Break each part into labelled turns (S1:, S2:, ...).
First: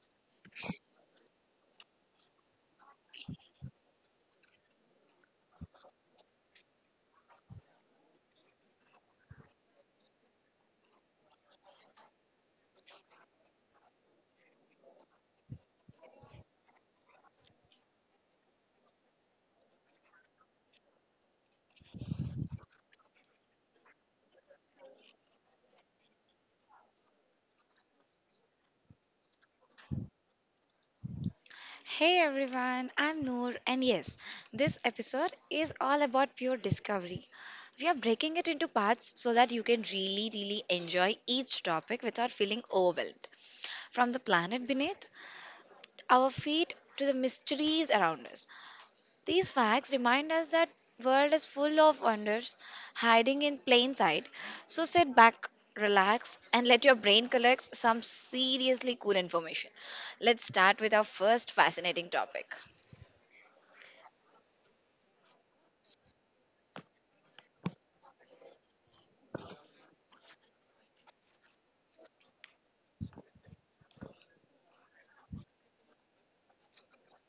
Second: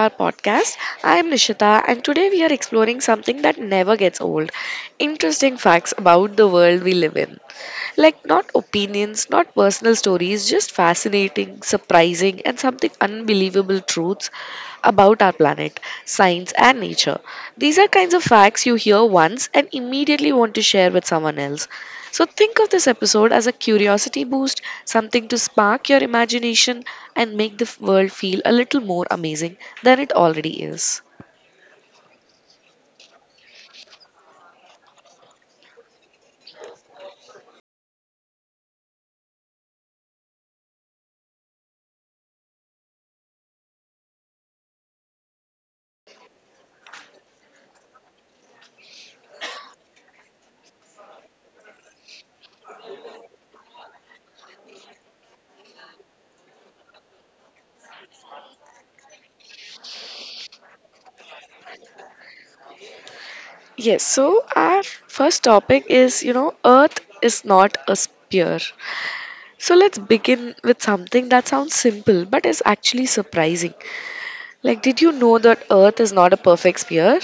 S1: our podcast. I am Nishita and today we are exploring something that never gets old. Interesting facts about the world we live in. Like, not opinions, not personal stories, just fascinating, surprising, and something unbelievable truths about our planet, science, and nature. These are kinds of facts you hear once and immediately want to share with someone else. So, think of this episode as a curiosity boost, something to spark your imagination and make the world feel a little more amazing than it already is.
S2: Hey everyone, I'm Noor, and yes, this episode is all about pure discovery. We are breaking it into parts so that you can really, really enjoy each topic without feeling overwhelmed. From the planet beneath our feet to the mysteries around us, these facts remind us that world is full of wonders hiding in plain sight. So sit back, relax, and let your brain collect some seriously cool information. Let's start with our first fascinating topic.
S1: Yes, so our first topic is, you know, Earth is not a sphere. So let's begin with something that sounds simple but is actually surprising. Like, did you know that Earth is not a perfect sphere?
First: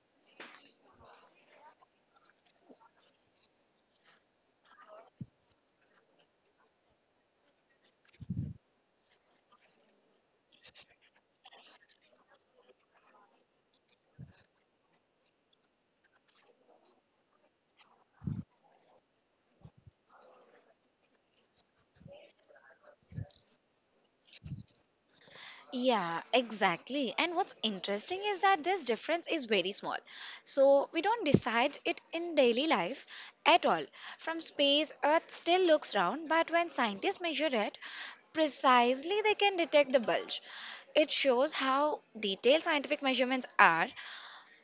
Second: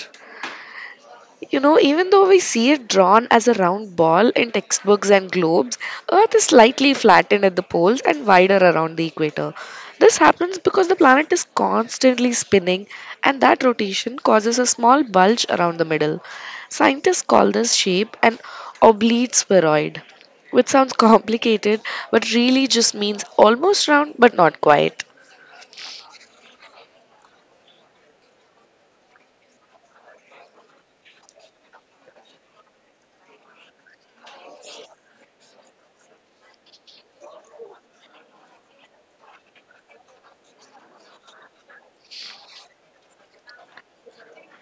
S1: You know, even though we see it drawn as a round ball in textbooks and globes, Earth is slightly flattened at the poles and wider around the equator. This happens because the planet is constantly spinning, and that rotation causes a small bulge around the middle. Scientists call this shape an oblate spheroid, which sounds complicated but really just means almost round but not quite.
S2: Yeah, exactly. And what's interesting is that this difference is very small. So we don't decide it in daily life at all. From space, Earth still looks round, but when scientists measure it, precisely they can detect the bulge. It shows how detailed scientific measurements are,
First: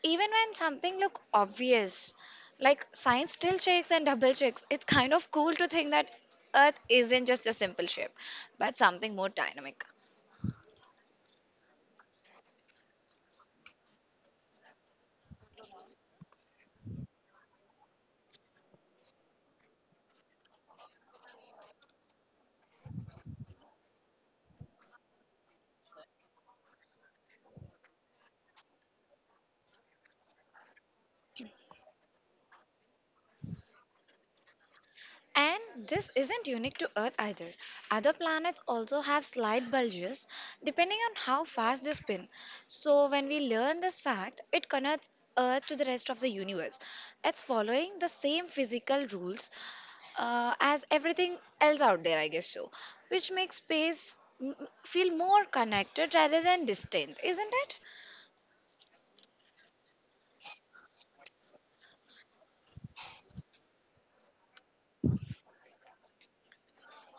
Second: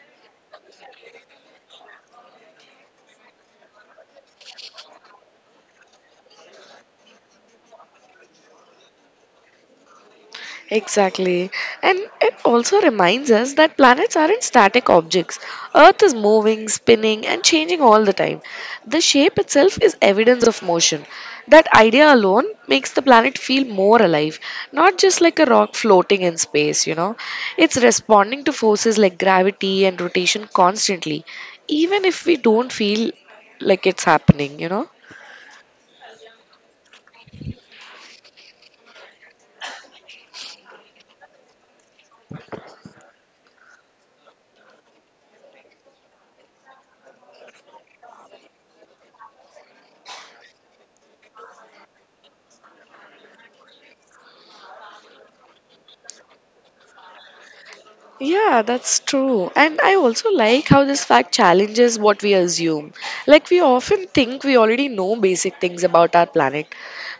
S2: even when something look obvious. Like science still checks and double checks. It's kind of cool to think that Earth isn't just a simple shape, but something more dynamic.
S1: Exactly. And it also reminds us that planets aren't static objects. Earth is moving, spinning, and changing all the time. The shape itself is evidence of motion. That idea alone makes the planet feel more alive, not just like a rock floating in space, you know. It's responding to forces like gravity and rotation constantly, even if we don't feel like it's happening, you know.
S2: And this isn't unique to Earth either. Other planets also have slight bulges depending on how fast they spin. So, when we learn this fact, it connects Earth to the rest of the universe. It's following the same physical rules as everything else out there, I guess so, which makes space feel more connected rather than distant, isn't it?
S1: Yeah, that's true. And I also like how this fact challenges what we assume. Like, we often think we already know basic things about our planet,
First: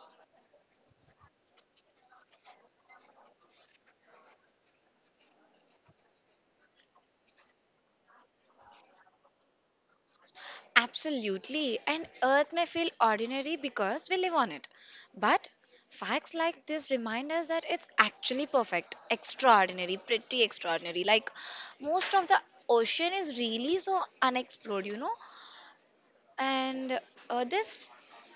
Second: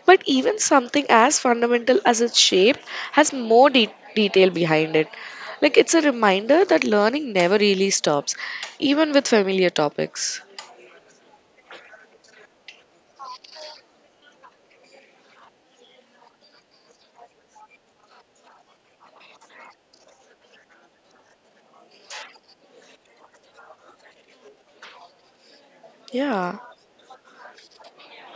S1: but even something as fundamental as its shape has more detail behind it. Like, it's a reminder that learning never really stops, even with familiar topics.
S2: Absolutely. And Earth may feel ordinary because we live on it. But facts like this remind us that it's actually perfect, extraordinary, pretty extraordinary. Like most of the ocean is really so unexplored?
S1: Yeah.
S2: And this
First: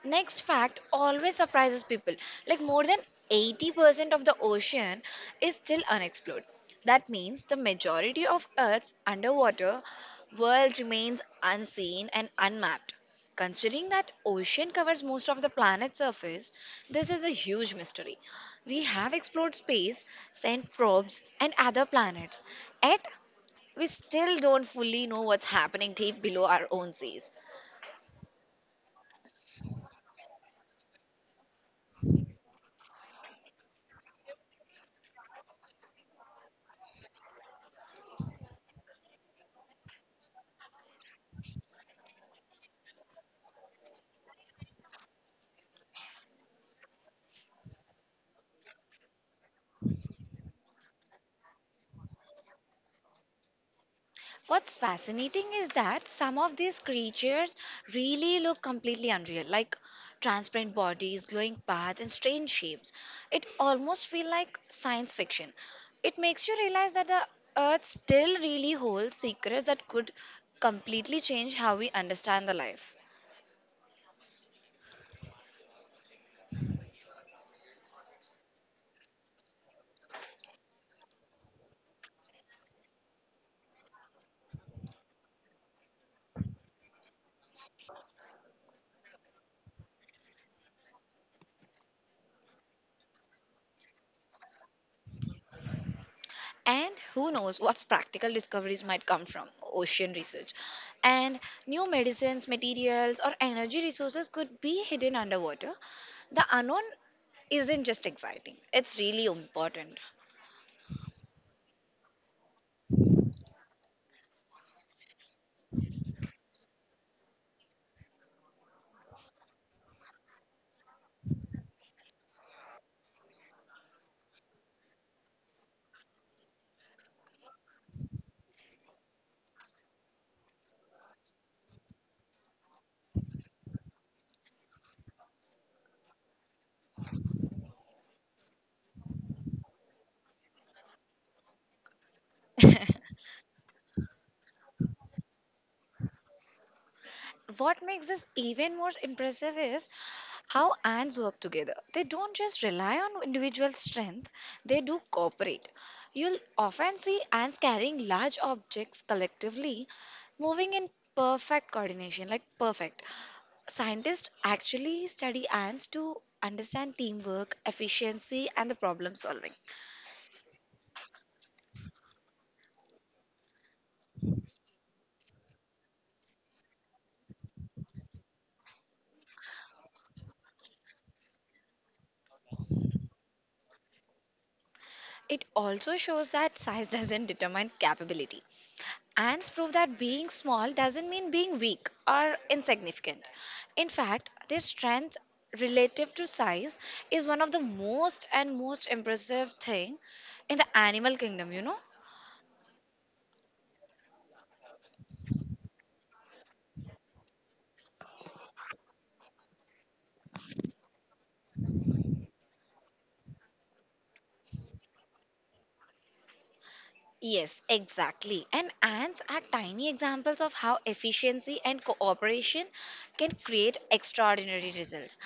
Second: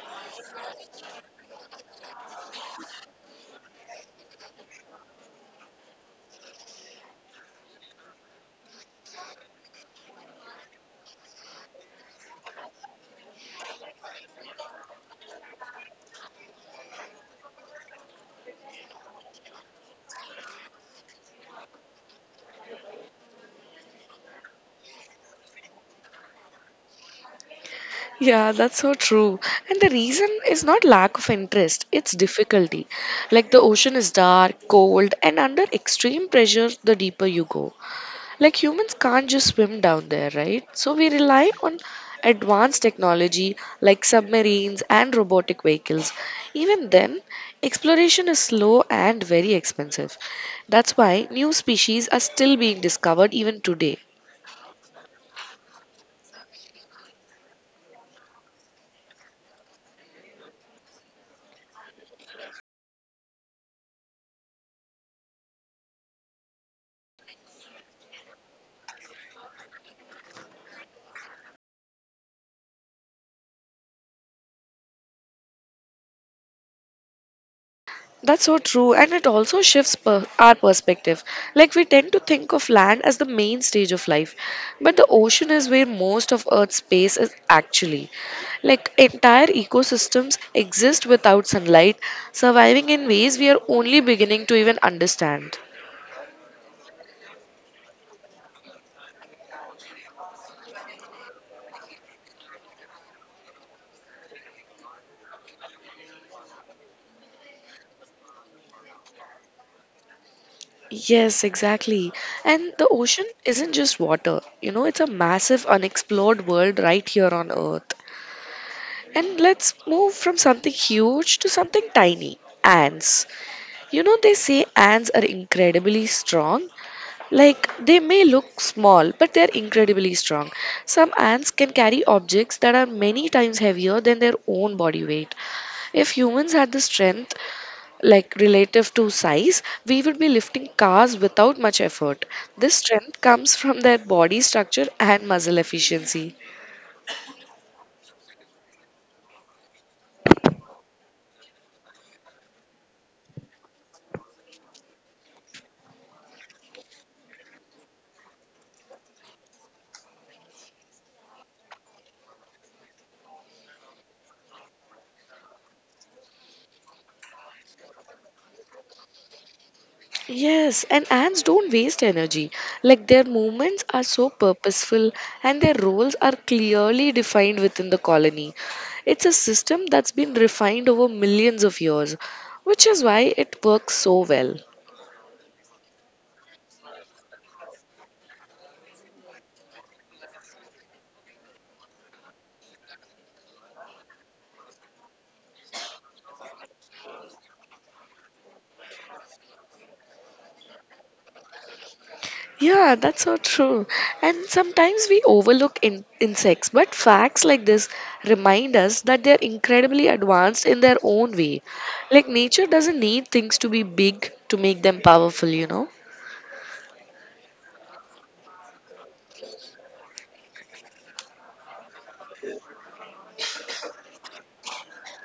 S2: next fact always surprises people. Like more than 80% of the ocean is still unexplored. That means the majority of Earth's underwater world remains unseen and unmapped. Considering that ocean covers most of the planet's surface, this is a huge mystery. We have explored space, sent probes, and other planets, yet we still don't fully know what's happening deep below our own seas.
S1: Yeah, that's so true. And the reason is not lack of interest, it's difficulty. Like the ocean is dark, cold, and under extreme pressure the deeper you go. Like humans can't just swim down there, right? So we rely on advanced technology like submarines and robotic vehicles. Even then, exploration is slow and very expensive. That's why new species are still being discovered even today.
S2: What's fascinating is that some of these creatures really look completely unreal, like transparent bodies, glowing paths, and strange shapes. It almost feels like science fiction. It makes you realize that the Earth still really holds secrets that could completely change how we understand the life.
S1: That's so true, and it also shifts our perspective. Like, we tend to think of land as the main stage of life, but the ocean is where most of Earth's space is actually. Like, entire ecosystems exist without sunlight, surviving in ways we are only beginning to even understand.
S2: And who knows what practical discoveries might come from ocean research. And new medicines, materials, or energy resources could be hidden underwater. The unknown isn't just exciting, it's really important.
S1: Yes, exactly. And the ocean isn't just water, you know, it's a massive unexplored world right here on Earth. And let's move from something huge to something tiny ants. You know, they say ants are incredibly strong. Like, they may look small, but they're incredibly strong. Some ants can carry objects that are many times heavier than their own body weight. If humans had the strength, like relative to size, we would be lifting cars without much effort. This strength comes from their body structure and muscle efficiency.
S2: What makes this even more impressive is how ants work together. They don't just rely on individual strength, they do cooperate. You'll often see ants carrying large objects collectively, moving in perfect coordination, like perfect. Scientists actually study ants to understand teamwork, efficiency, and the problem solving.
S1: Yes, and ants don't waste energy. Like their movements are so purposeful and their roles are clearly defined within the colony. It's a system that's been refined over millions of years, which is why it works so well.
S2: It also shows that size doesn't determine capability. Ants prove that being small doesn't mean being weak or insignificant. In fact, their strength relative to size is one of the most and most impressive thing in the animal kingdom?
S1: Yeah, that's so true. And sometimes we overlook insects, but facts like this remind us that they're incredibly advanced in their own way. Like nature doesn't need things to be big to make them powerful, you know?
S2: Yes, exactly. And ants are tiny examples of how efficiency and cooperation can create extraordinary results.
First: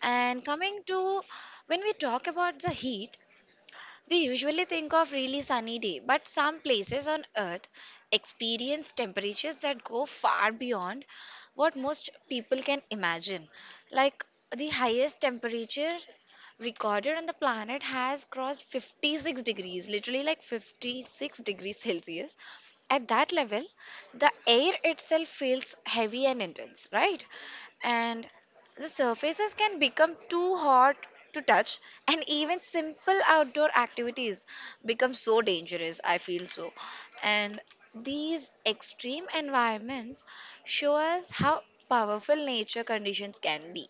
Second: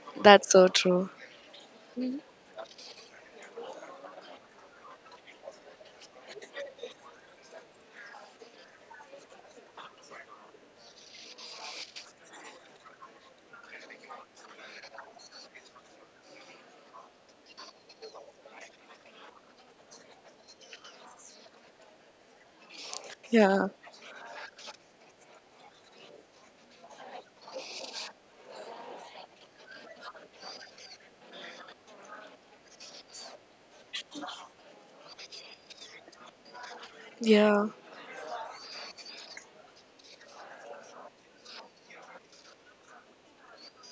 S2: And
S1: That's so
S2: coming
S1: true.
S2: to when we talk about the heat, we usually think of really sunny day, but some places on earth experience temperatures that go far beyond what most people can imagine. Like the highest temperature recorded on the planet has crossed 56 degrees, literally like 56 degrees Celsius. At that level,
S1: Yeah,
S2: the air itself feels heavy and intense, right? And the surfaces can become too hot to touch, and even simple outdoor activities become so dangerous. I feel so. And
S1: yeah.
S2: these extreme environments show us how powerful nature conditions can be.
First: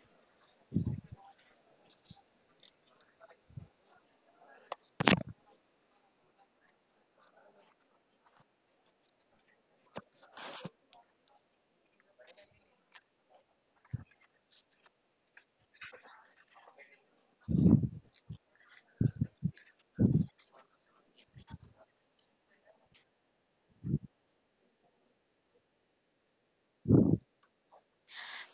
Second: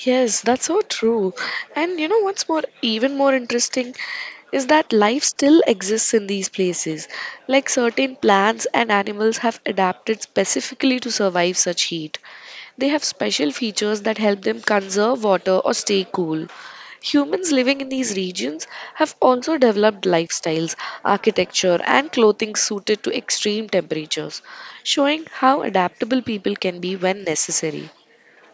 S1: Yes, that's so true. And you know what's more, even more interesting is that life still exists in these places. Like certain plants and animals have adapted specifically to survive such heat. They have special features that help them conserve water or stay cool. Humans living in these regions have also developed lifestyles, architecture, and clothing suited to extreme temperatures, showing how adaptable people can be when necessary.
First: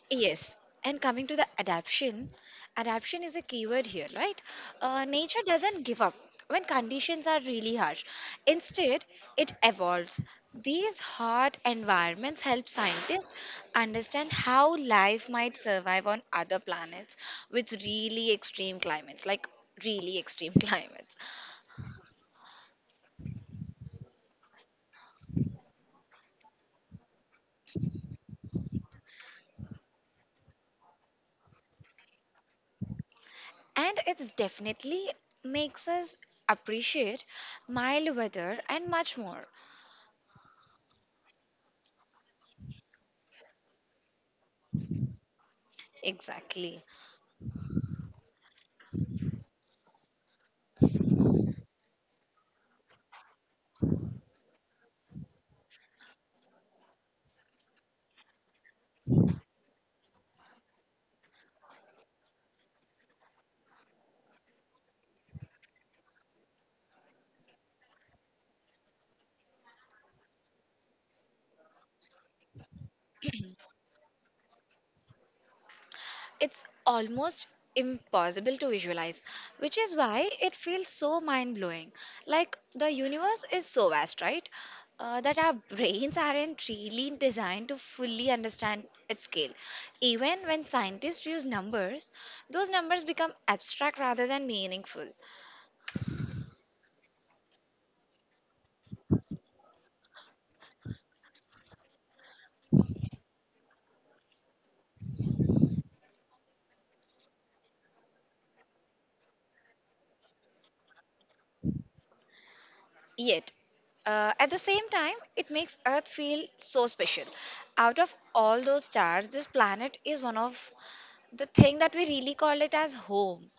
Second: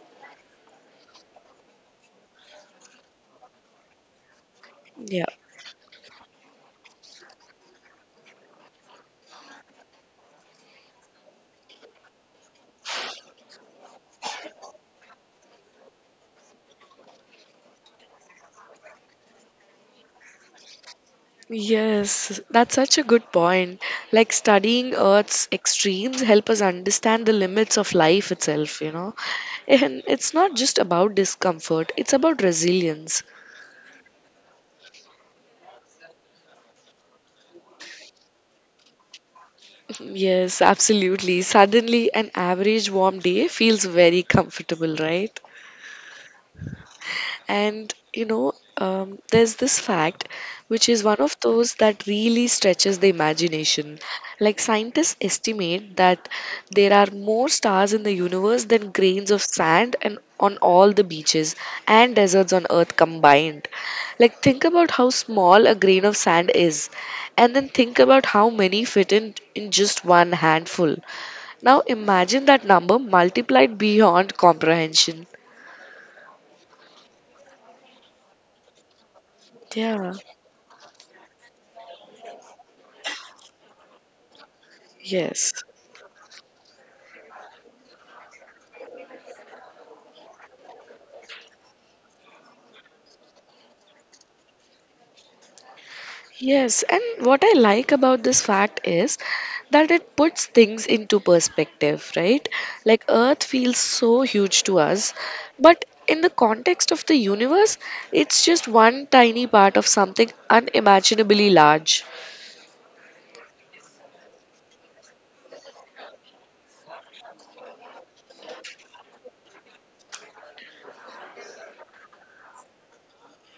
S2: Yes, and coming to the adaption, adaption is a keyword here, right?
S1: Yeah.
S2: Nature doesn't give up when conditions are really harsh. Instead, it evolves. These hard environments help scientists understand how life might survive on other planets with really extreme climates, like really extreme climates.
S1: Yes, that's such a good point. Like studying Earth's extremes help us understand the limits of life itself, you know. And it's not just about discomfort, it's about resilience.
S2: And it's definitely makes us appreciate mild weather and much more.
S1: Yes, absolutely. Suddenly, an average warm day feels very comfortable, right?
S2: Exactly.
S1: And you know, there's this fact, which is one of those that really stretches the imagination. Like scientists estimate that there are more stars in the universe than grains of sand and on all the beaches and deserts on Earth combined. Like think about how small a grain of sand is, and then think about how many fit in just one handful. Now imagine that number multiplied beyond comprehension.
S2: It's almost impossible to visualize, which is
S1: Yeah.
S2: why it feels so mind blowing. Like the universe is so vast, right? That
S1: Yes.
S2: our brains aren't really designed to fully understand its scale. Even when scientists use numbers, those numbers become abstract rather than meaningful.
S1: Yes, and what I like about this fact is that it puts things into perspective, right? Like Earth feels so huge to us, but in the context of the universe, it's just one tiny part of something unimaginably large.
S2: Yet, at the same time, it makes Earth feel so special. Out of all those stars, this planet is one of the thing that we really call it as home.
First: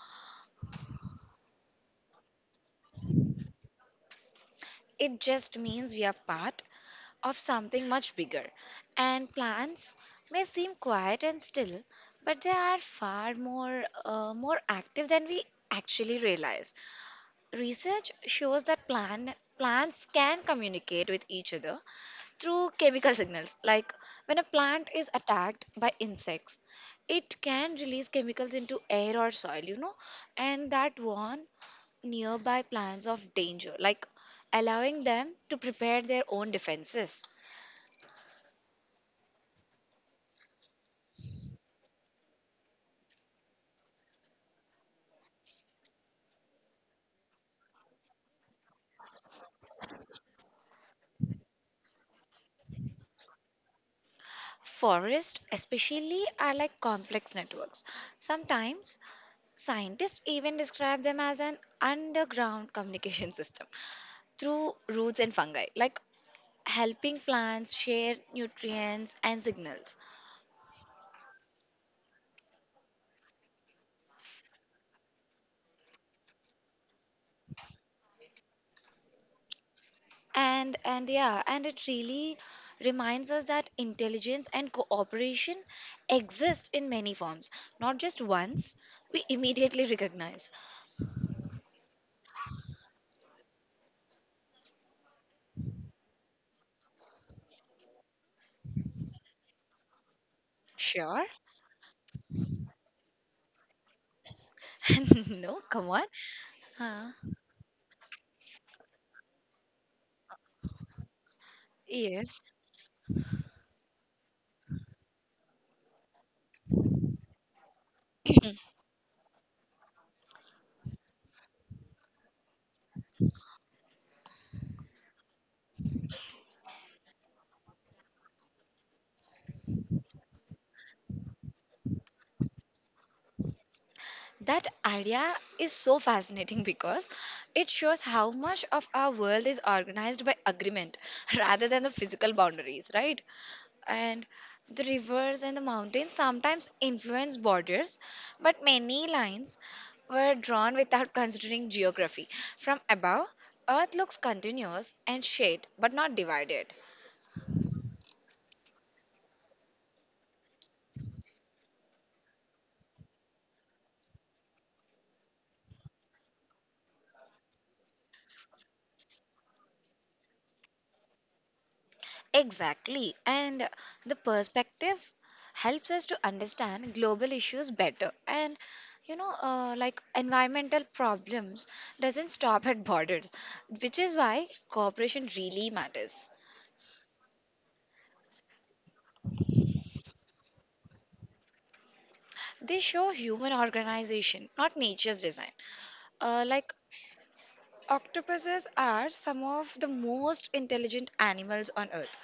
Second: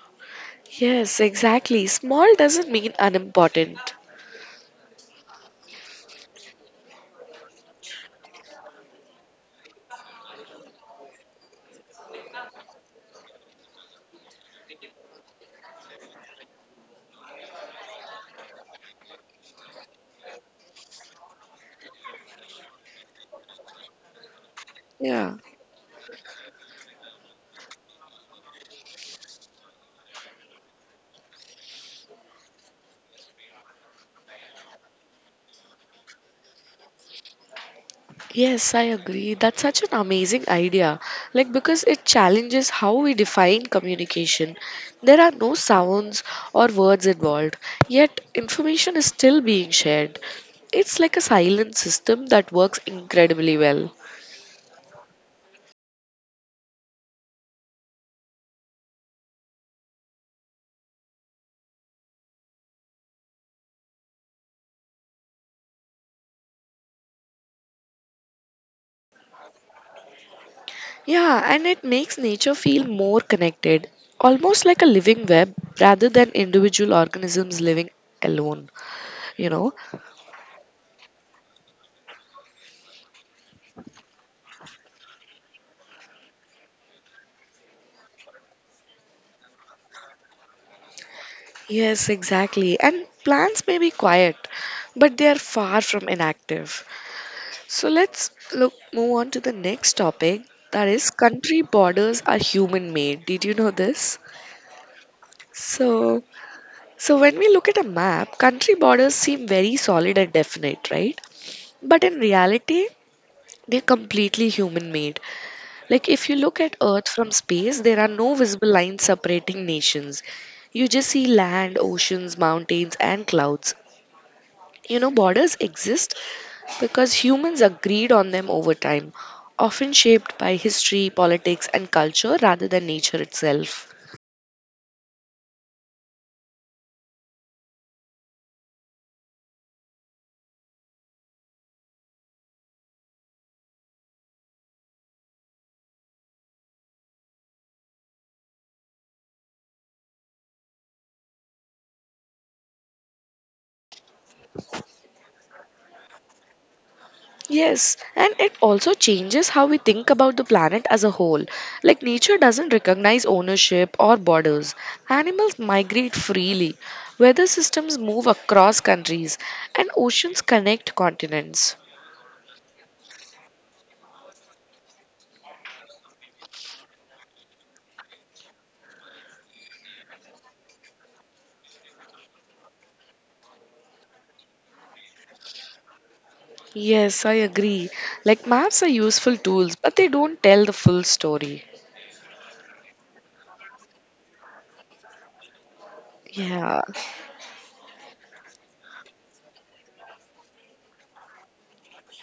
S1: Yes, exactly. Small doesn't mean unimportant.
S2: It just means we are part of something much bigger. And plants may seem quiet and still, but they are far more more active than we actually realize. Research shows that plants can communicate with each other through chemical signals. Like when a plant is
S1: Yeah.
S2: attacked by insects, it can release chemicals into air or soil, and that warn nearby plans of danger, like allowing them to prepare their own defenses.
S1: Yes, I agree. That's such an amazing idea. Like, because it challenges how we define communication. There are no sounds or words involved, yet, information is still being shared. It's like a silent system that works incredibly well.
S2: Forests, especially, are like complex networks. Sometimes scientists even describe them as an underground communication system through roots and fungi, like helping plants share nutrients and signals.
S1: Yeah, and it makes nature feel more connected, almost like a living web rather than individual organisms living alone, you know?
S2: And yeah, and it really reminds us that intelligence and cooperation exist in many forms, not just ones we immediately recognize.
S1: Yes, exactly. And plants may be quiet, but they are far from inactive. So let's look move on to the next topic, that is
S2: Sure?
S1: country borders are human made. Did you know this?
S2: No, come on.
S1: So
S2: Huh.
S1: when we look at a map, country borders seem very solid and definite, right? But in
S2: Yes.
S1: reality, they're completely human made. Like if you look at Earth from space, there are no visible lines separating nations. You just see land, oceans, mountains, and clouds. You know, borders exist because humans agreed on them over time, often shaped by history, politics, and culture rather than nature itself.
S2: That idea is so fascinating because it shows how much of our world is organized by agreement rather than the physical boundaries, right? And the rivers and the mountains sometimes influence borders, but many lines were drawn without considering geography. From above, Earth looks continuous and shaped but not divided.
S1: Yes, and it also changes how we think about the planet as a whole. Like, nature doesn't recognize ownership or borders. Animals migrate freely, weather systems move across countries, and oceans connect continents.
S2: Exactly. And the perspective helps us to understand global issues better. And like environmental problems doesn't stop at borders, which is why cooperation really matters.
S1: Yes, I agree. Like, maps are useful tools, but they don't tell the full story.
S2: They show human organization, not nature's design. Like
S1: Yeah.
S2: octopuses are some of the most intelligent animals on Earth.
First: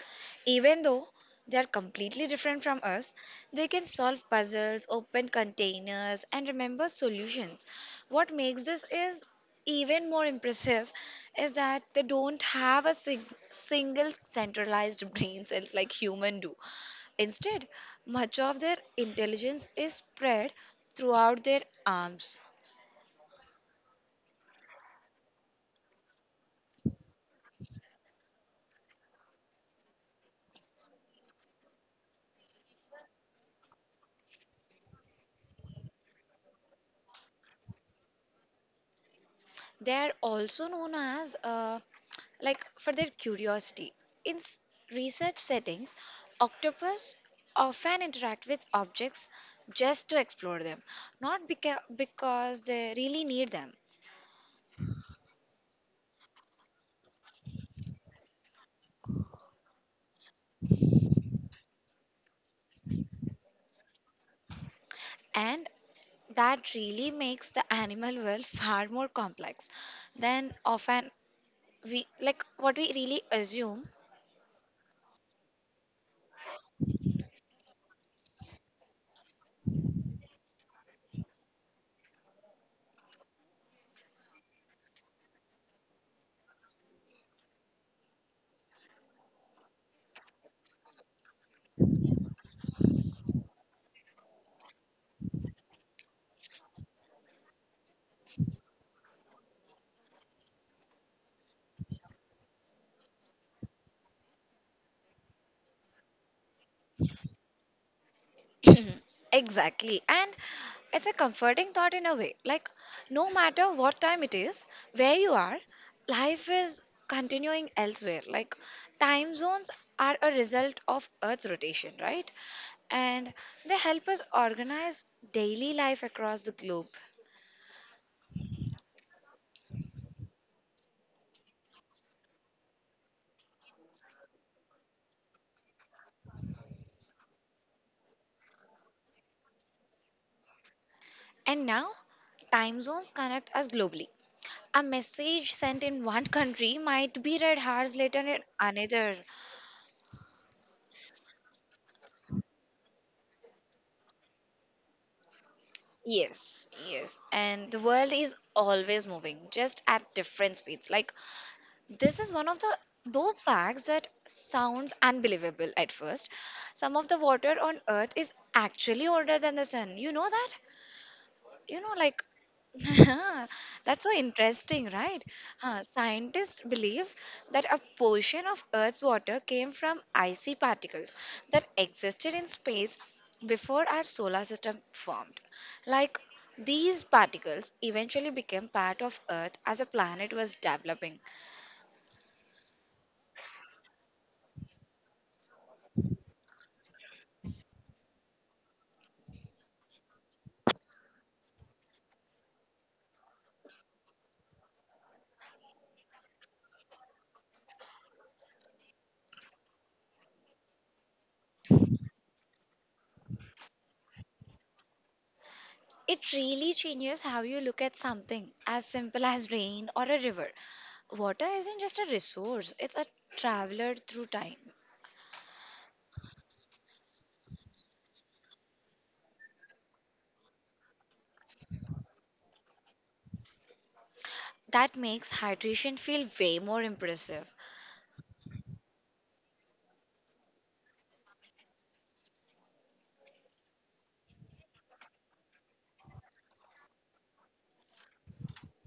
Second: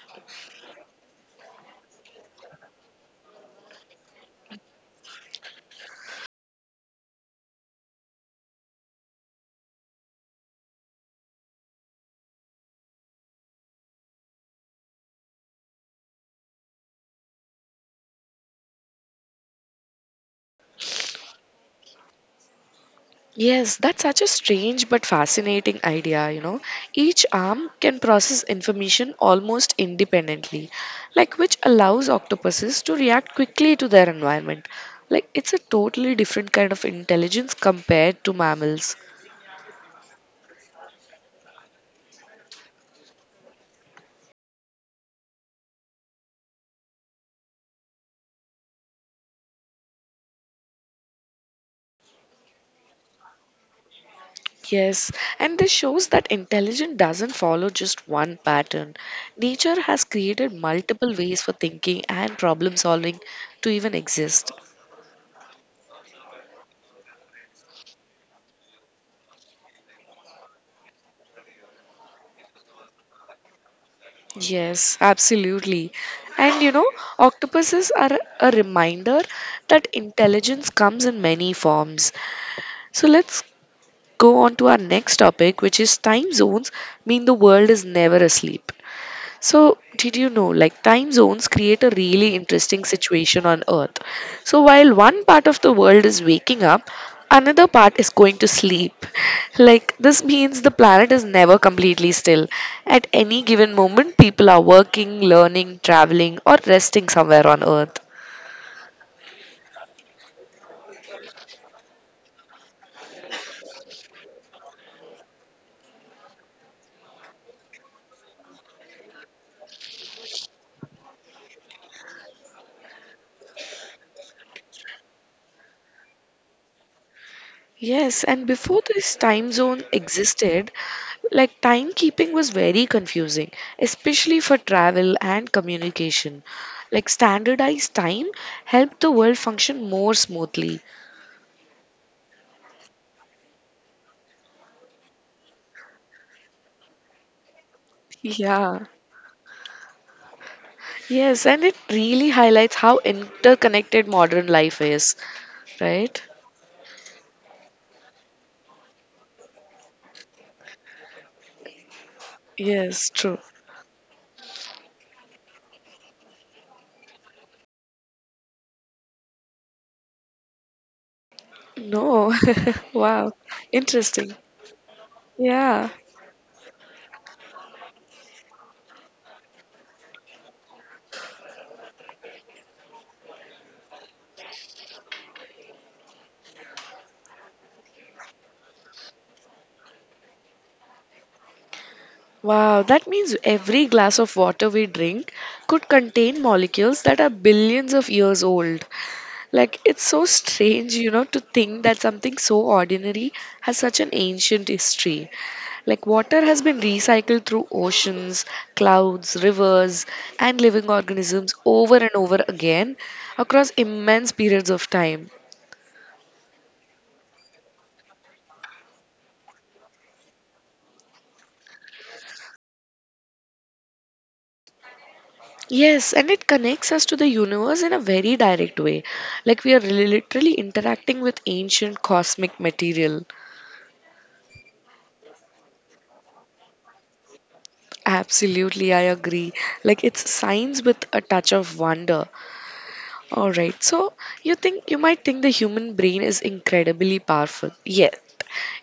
S2: Even though they are completely different from us, they can solve puzzles, open containers, and remember solutions. What makes this is even more impressive is that they don't have a single centralized brain cells like human do. Instead, much of their intelligence is spread throughout their arms.
S1: Yes, that's such a strange but fascinating idea, you know. Each arm can process information almost independently, like which allows octopuses to react quickly to their environment. Like it's a totally different kind of intelligence compared to mammals.
S2: They are also known as like for their curiosity. In research settings, octopus often interact with objects just to explore them, not because they really need them.
S1: Yes, and this shows that intelligence doesn't follow just one pattern. Nature has created multiple ways for thinking and problem solving to even exist.
S2: And that really makes the animal world far more complex than often we like what we really assume.
S1: Yes, absolutely. And you know, octopuses are a reminder that intelligence comes in many forms. So let's go on to our next topic, which is time zones mean the world is never asleep. So, did you know, like, time zones create a really interesting situation on Earth. So, while one part of the world is waking up, another part is going to sleep. Like, this means the planet is never completely still. At any given moment, people are working, learning, traveling, or resting somewhere on Earth.
S2: Exactly. And it's a comforting thought in a way. Like, no matter what time it is, where you are, life is continuing elsewhere. Like, time zones are a result of Earth's rotation, right? And they help us organize daily life across the globe.
S1: Yes, and before this time zone existed, like timekeeping was very confusing, especially for travel and communication. Like standardized time helped the world function more smoothly.
S2: And now, time zones connect us globally. A message sent in one country might be read hours later in
S1: Yeah.
S2: another.
S1: Yes, and it really highlights how interconnected modern life is, right?
S2: Yes, yes. And the world is always moving, just at different speeds. Like, this is one of the
S1: Yes, true.
S2: those facts that sounds unbelievable at first. Some of the water on Earth is actually older than the sun. You know that? you know like
S1: No. Wow.
S2: that's so
S1: Interesting.
S2: interesting, right?
S1: Yeah.
S2: Scientists believe that a portion of earth's water came from icy particles that existed in space before our solar system formed, like these particles eventually became part of earth as a planet was developing.
S1: Wow, that means every glass of water we drink could contain molecules that are billions of years old. Like, it's so strange, you know, to think that something so ordinary has such an ancient history. Like, water has been recycled through oceans, clouds, rivers, and living organisms over and over again across immense periods of time.
S2: It really changes how you look at something as simple as rain or a river. Water isn't just a resource, it's a traveler through time.
S1: Yes, and it connects us to the universe in a very direct way. Like we are literally interacting with ancient cosmic material.
S2: That makes hydration feel way more impressive.
S1: Absolutely, I agree. Like it's science with a touch of wonder. All right. So, you think you might think the human brain is incredibly powerful. Yes,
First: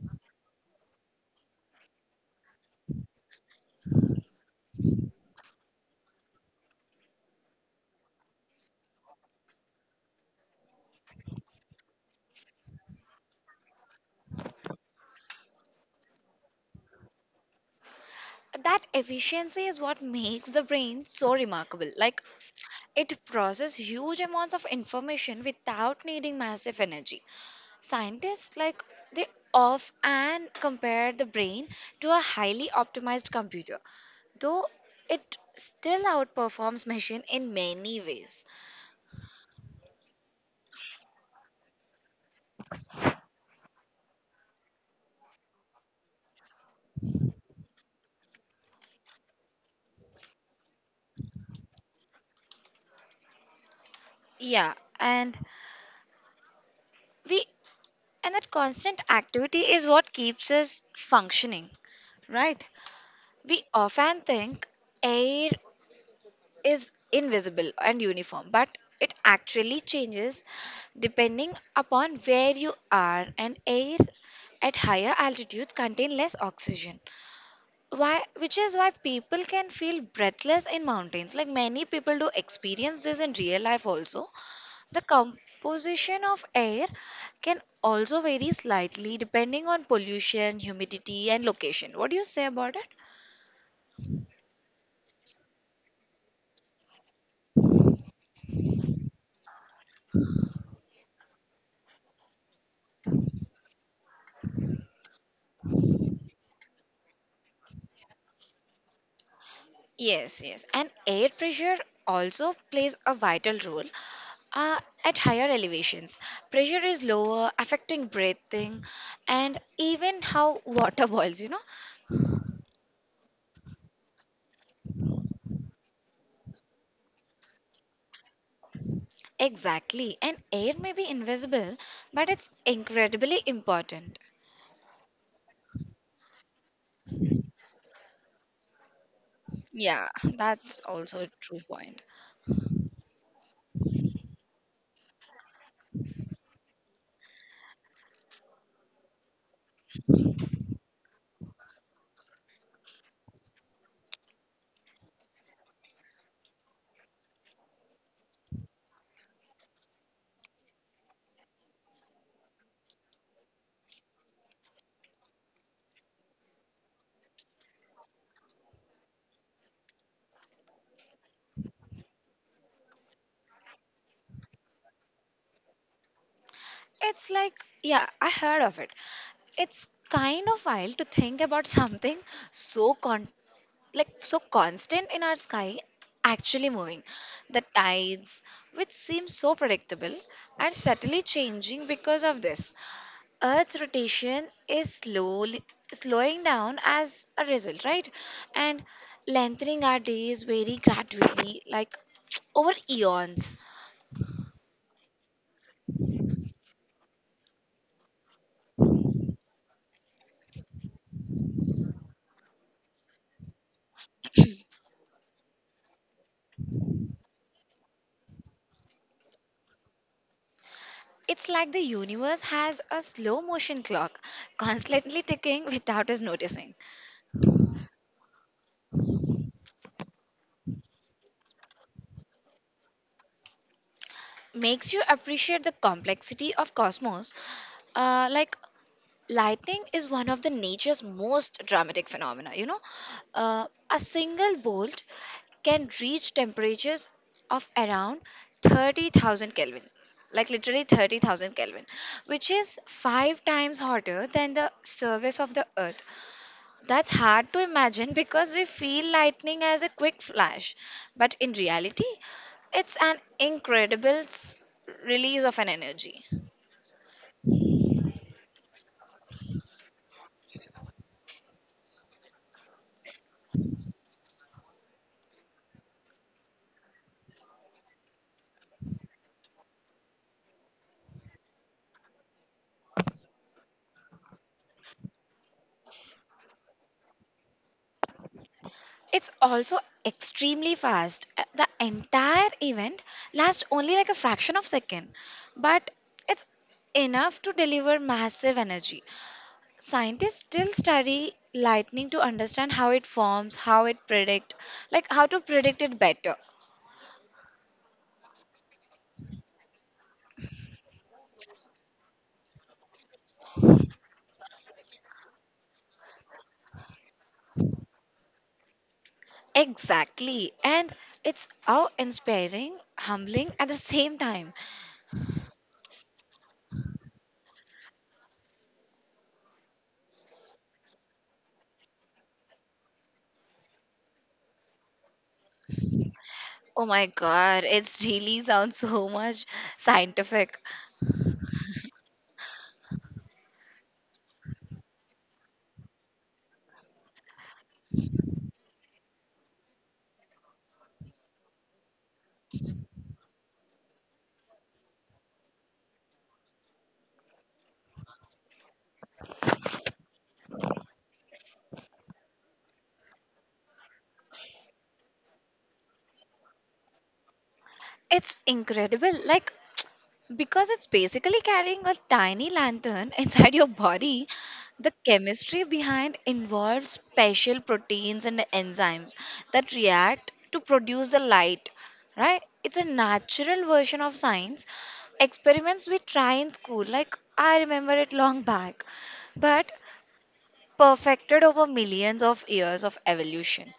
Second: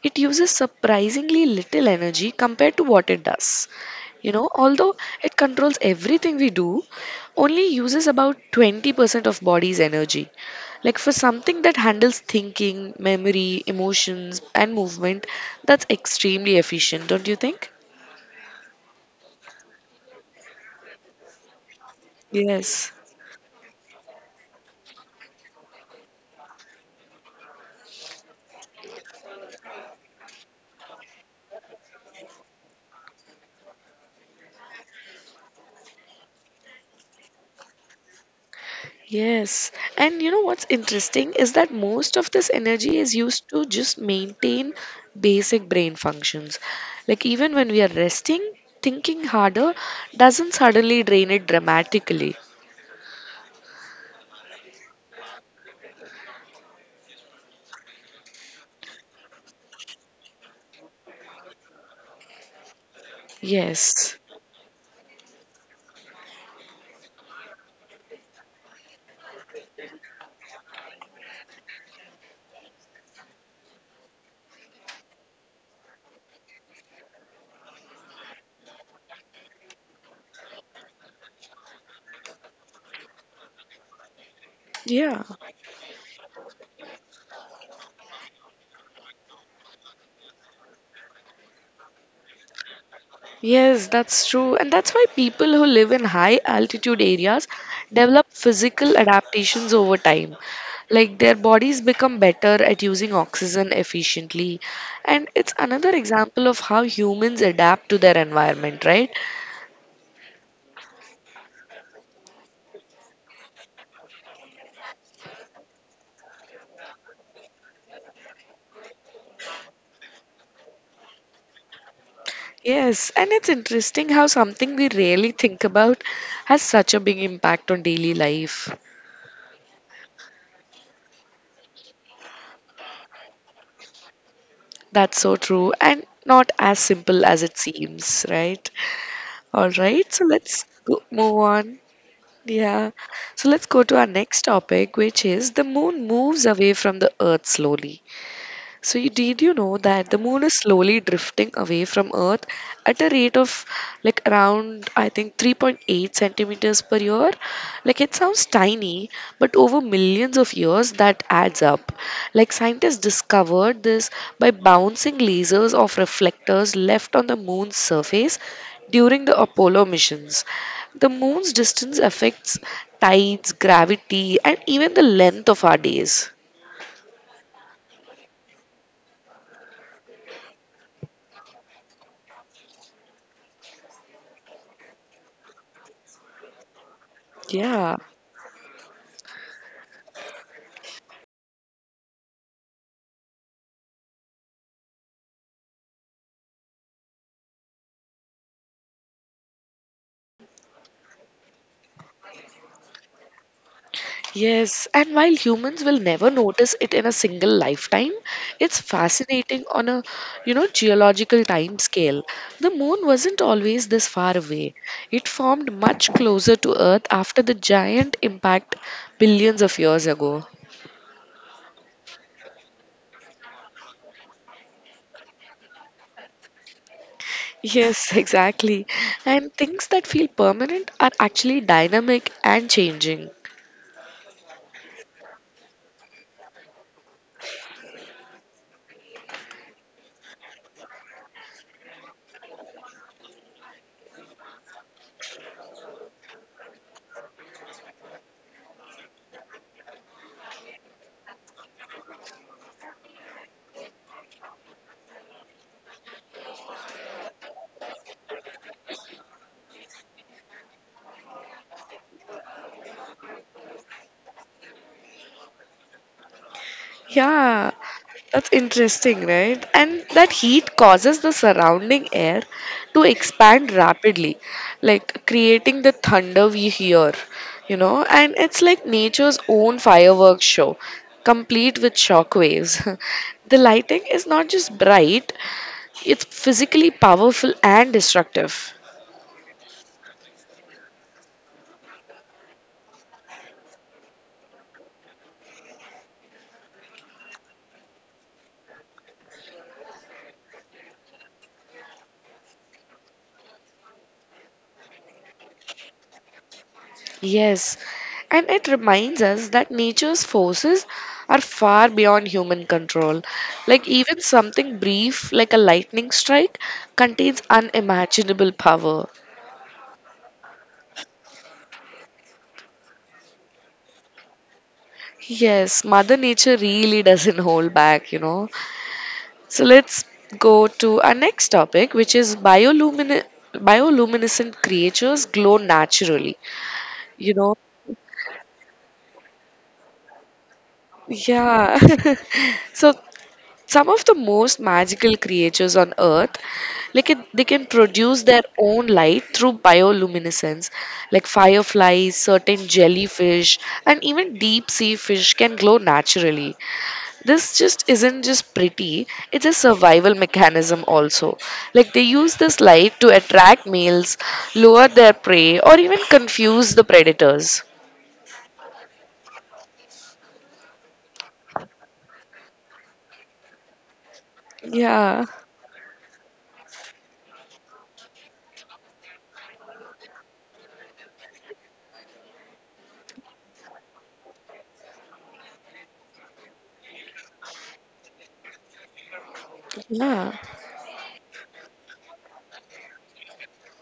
S1: it uses surprisingly little energy compared to what it does. You know, although it controls everything we do, only uses about 20% of body's energy. Like for something that handles thinking, memory, emotions, and movement, that's extremely efficient, don't you think?
S2: That efficiency is what makes the brain so remarkable. Like
S1: Yes.
S2: it processes huge amounts of information without needing massive energy. Scientists, like they off and compare the brain to a highly optimized computer, though it still outperforms machine in many ways.
S1: Yes, and you know what's interesting is that most of this energy is used to just maintain basic brain functions. Like, even when we are resting, thinking harder doesn't suddenly drain it dramatically.
S2: Yeah, and we and that constant activity is what keeps us functioning, right? We
S1: Yes.
S2: often think air is invisible and uniform, but it actually changes depending upon where you are, and air at higher altitudes contain less oxygen. Why, which is why people can feel breathless in mountains. Like many people do experience this in real life also. The
S1: Yeah.
S2: composition of air can also vary slightly depending on pollution, humidity, and location. What do you say about it?
S1: Yes, that's true. And that's why people who live in high altitude areas develop physical adaptations over time. Like their bodies become better at using oxygen efficiently. And it's another example of how humans adapt to their environment, right?
S2: Yes, yes. And air pressure also plays a vital role. Uh, at higher elevations, pressure is lower, affecting breathing and even how water boils?
S1: Yes, and it's interesting how something we rarely think about has such a big impact on daily life.
S2: Exactly. And air may be invisible, but it's incredibly important.
S1: That's so true. And not as simple as it seems, right? All right,
S2: Yeah,
S1: so let's
S2: that's
S1: go,
S2: also a
S1: move
S2: true
S1: on.
S2: point.
S1: Yeah. So let's go to our next topic, which is the moon moves away from the earth slowly. Did you know that the moon is slowly drifting away from Earth at a rate of like around, I think, 3.8 centimeters per year? Like, it sounds tiny, but over millions of years, that adds up. Like, scientists discovered this by bouncing lasers off reflectors left on the moon's surface during the Apollo missions. The moon's distance affects tides, gravity, and even the length of our days.
S2: It's like, yeah, I heard of it. It's kind of wild to think about something so so constant in our sky actually moving. The
S1: Yeah.
S2: tides, which seem so predictable, are subtly changing because of this. Earth's rotation is slowly slowing down as a result, right? And lengthening our days very gradually, like over eons.
S1: Yes, and while humans will never notice it in a single lifetime, it's fascinating on a geological time scale. The moon wasn't always this far away. It formed much closer to Earth after the giant impact billions of years ago.
S2: It's like the universe has a slow motion clock constantly ticking without us noticing.
S1: Yes, exactly. And things that feel permanent are actually dynamic and changing.
S2: Makes you appreciate the complexity of cosmos. Like lightning is one of the nature's most dramatic phenomena. You know, a single bolt can reach temperatures of around 30,000 Kelvin, like literally 30,000 Kelvin, which is five times hotter than the surface of the Earth. That's hard to imagine because we feel lightning as a quick flash, but in reality, it's an incredible release of an energy.
S1: Yeah, that's interesting, right? And that heat causes the surrounding air to expand rapidly, like creating the thunder we hear, And it's like nature's own fireworks show, complete with shock waves. The lighting is not just bright, it's physically powerful and destructive.
S2: It's also extremely fast. The entire event lasts only like a fraction of second, but it's enough to deliver massive energy. Scientists still study lightning to understand how it forms, how it predict, like how to predict it better.
S1: Yes, and it reminds us that nature's forces are far beyond human control. Like, even something brief, like a lightning strike, contains unimaginable power.
S2: Exactly. And it's how inspiring, humbling at the same time.
S1: Yes, Mother Nature really doesn't hold back, you know. So, let's go to our next topic, which is bioluminescent creatures glow naturally,
S2: Oh my
S1: you know.
S2: god, it's really sounds so much scientific.
S1: Yeah. So some of the most magical creatures on earth they can produce their own light through bioluminescence, like fireflies, certain jellyfish, and even deep sea fish can glow naturally. This just isn't just pretty, it's a survival mechanism also. Like, they use this light to attract males, lure their prey, or even confuse the predators.
S2: It's incredible. Like because it's basically carrying a tiny lantern inside your body, the
S1: Yeah,
S2: chemistry behind involves special proteins and enzymes that react to produce the light, right? It's a natural version of science. Experiments we try in school, like I remember it long back, but
S1: yeah.
S2: perfected over millions of years of evolution.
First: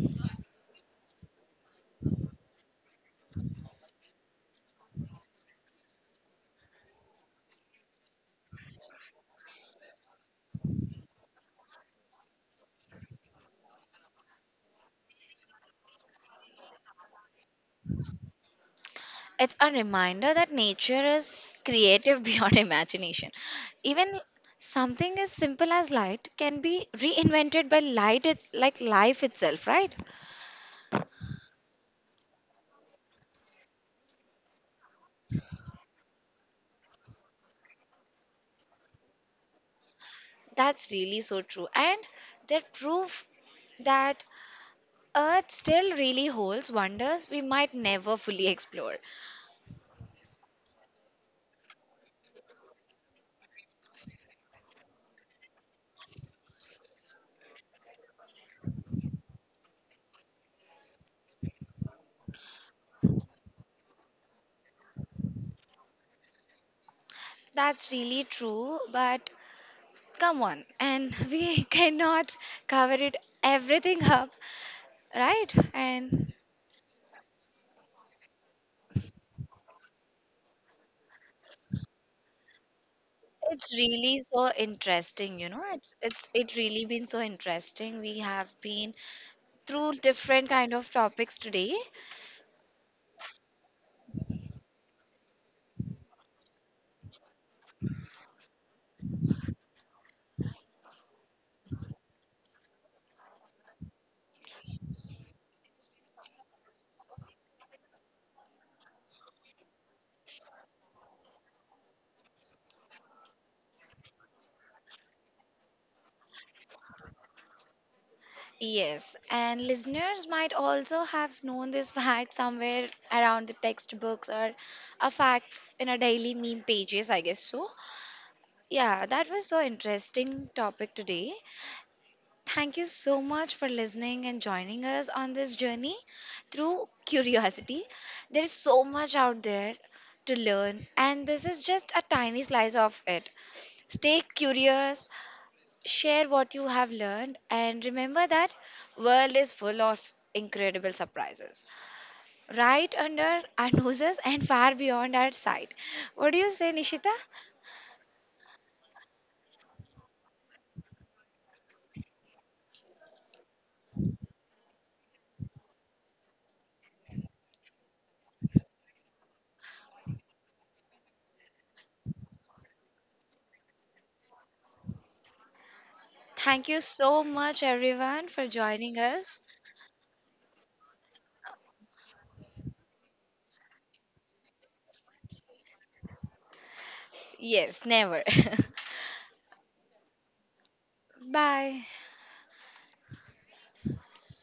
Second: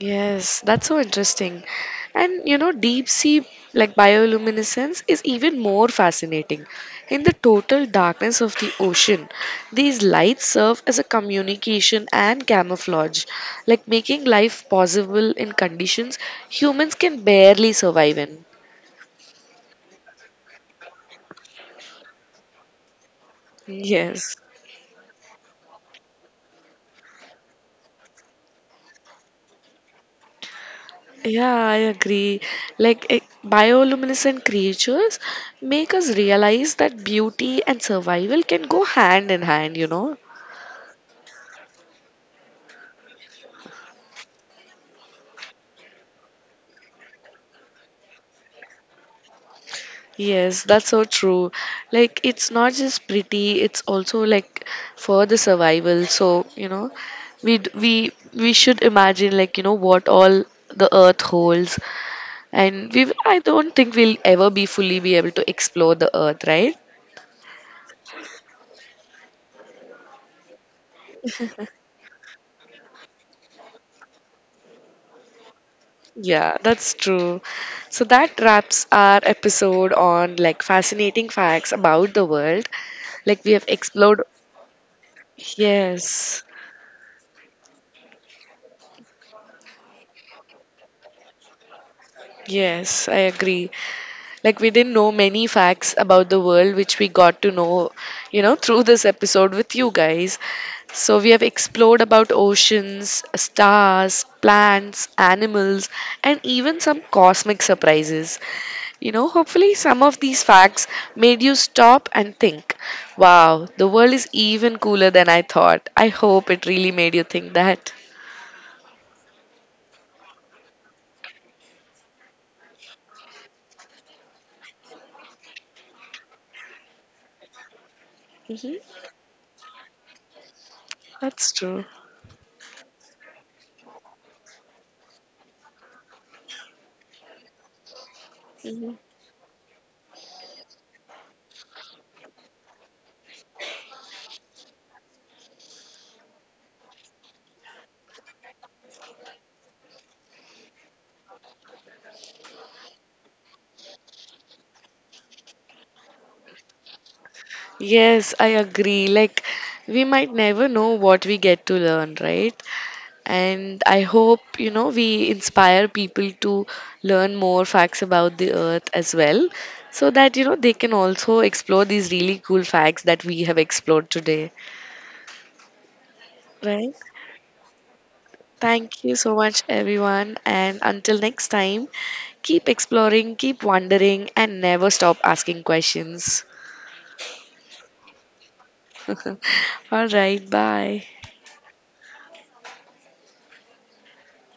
S1: Yes, that's so interesting. And you know, deep sea like bioluminescence is even more fascinating. In the total darkness of the ocean, these lights serve as a communication and camouflage, like making life possible in conditions humans can barely survive in.
S2: It's a reminder that nature is creative beyond imagination. Even
S1: Yes.
S2: something as simple as light can be reinvented by light, like life itself, right?
S1: Yeah, I agree. Like bioluminescent creatures make us realize that beauty and survival can go hand in hand, you know.
S2: That's really so true. And that proof that Earth still really holds wonders we might never fully explore.
S1: Yes, that's so true. Like, it's not just pretty, it's also like for the survival. So, you know, we d- we should imagine, like, you know, what all the earth holds, and we I don't think we'll ever be fully be able to explore the earth, right?
S2: That's really true, but come on, and we cannot cover it everything up, right? And
S1: Yeah, that's true. So that wraps our episode on like fascinating facts about the world. Like, we have
S2: it's really
S1: explored.
S2: so interesting. It, it's
S1: Yes.
S2: it really been so interesting. We have been through different kind of topics today.
S1: Yes, I agree. Like, we didn't know many facts about the world which we got to know, you know, through this episode with you guys. So we have explored about oceans, stars, plants, animals, and even some cosmic surprises. You know, hopefully some of these facts made you stop and think, wow, the world is even cooler than I thought. I hope it really made you think that.
S2: Yes, and listeners might also have known this fact somewhere around the textbooks or a fact in a daily meme pages, I guess so.
S1: Hmm.
S2: Yeah, that was so interesting topic today.
S1: That's true.
S2: Thank you so much for listening and joining us on this journey through curiosity. There is so much out there to learn, and this is just a tiny slice of it. Stay curious, share what you have learned, and remember that world is full of incredible surprises right under our noses and far beyond our sight. What do you say, Nishita?
S1: Yes, I agree. Like, we might never know what we get to learn, right? And I hope, you know, we inspire people to learn more facts about the earth as well, so that, you know, they can also explore these really cool facts that we have explored today,
S2: Thank you
S1: right?
S2: so much, everyone, for joining
S1: Thank you so
S2: us.
S1: much, everyone. And until next time, keep exploring, keep wondering, and never stop asking questions.
S2: Yes, never.
S1: All right, bye.
S2: Bye.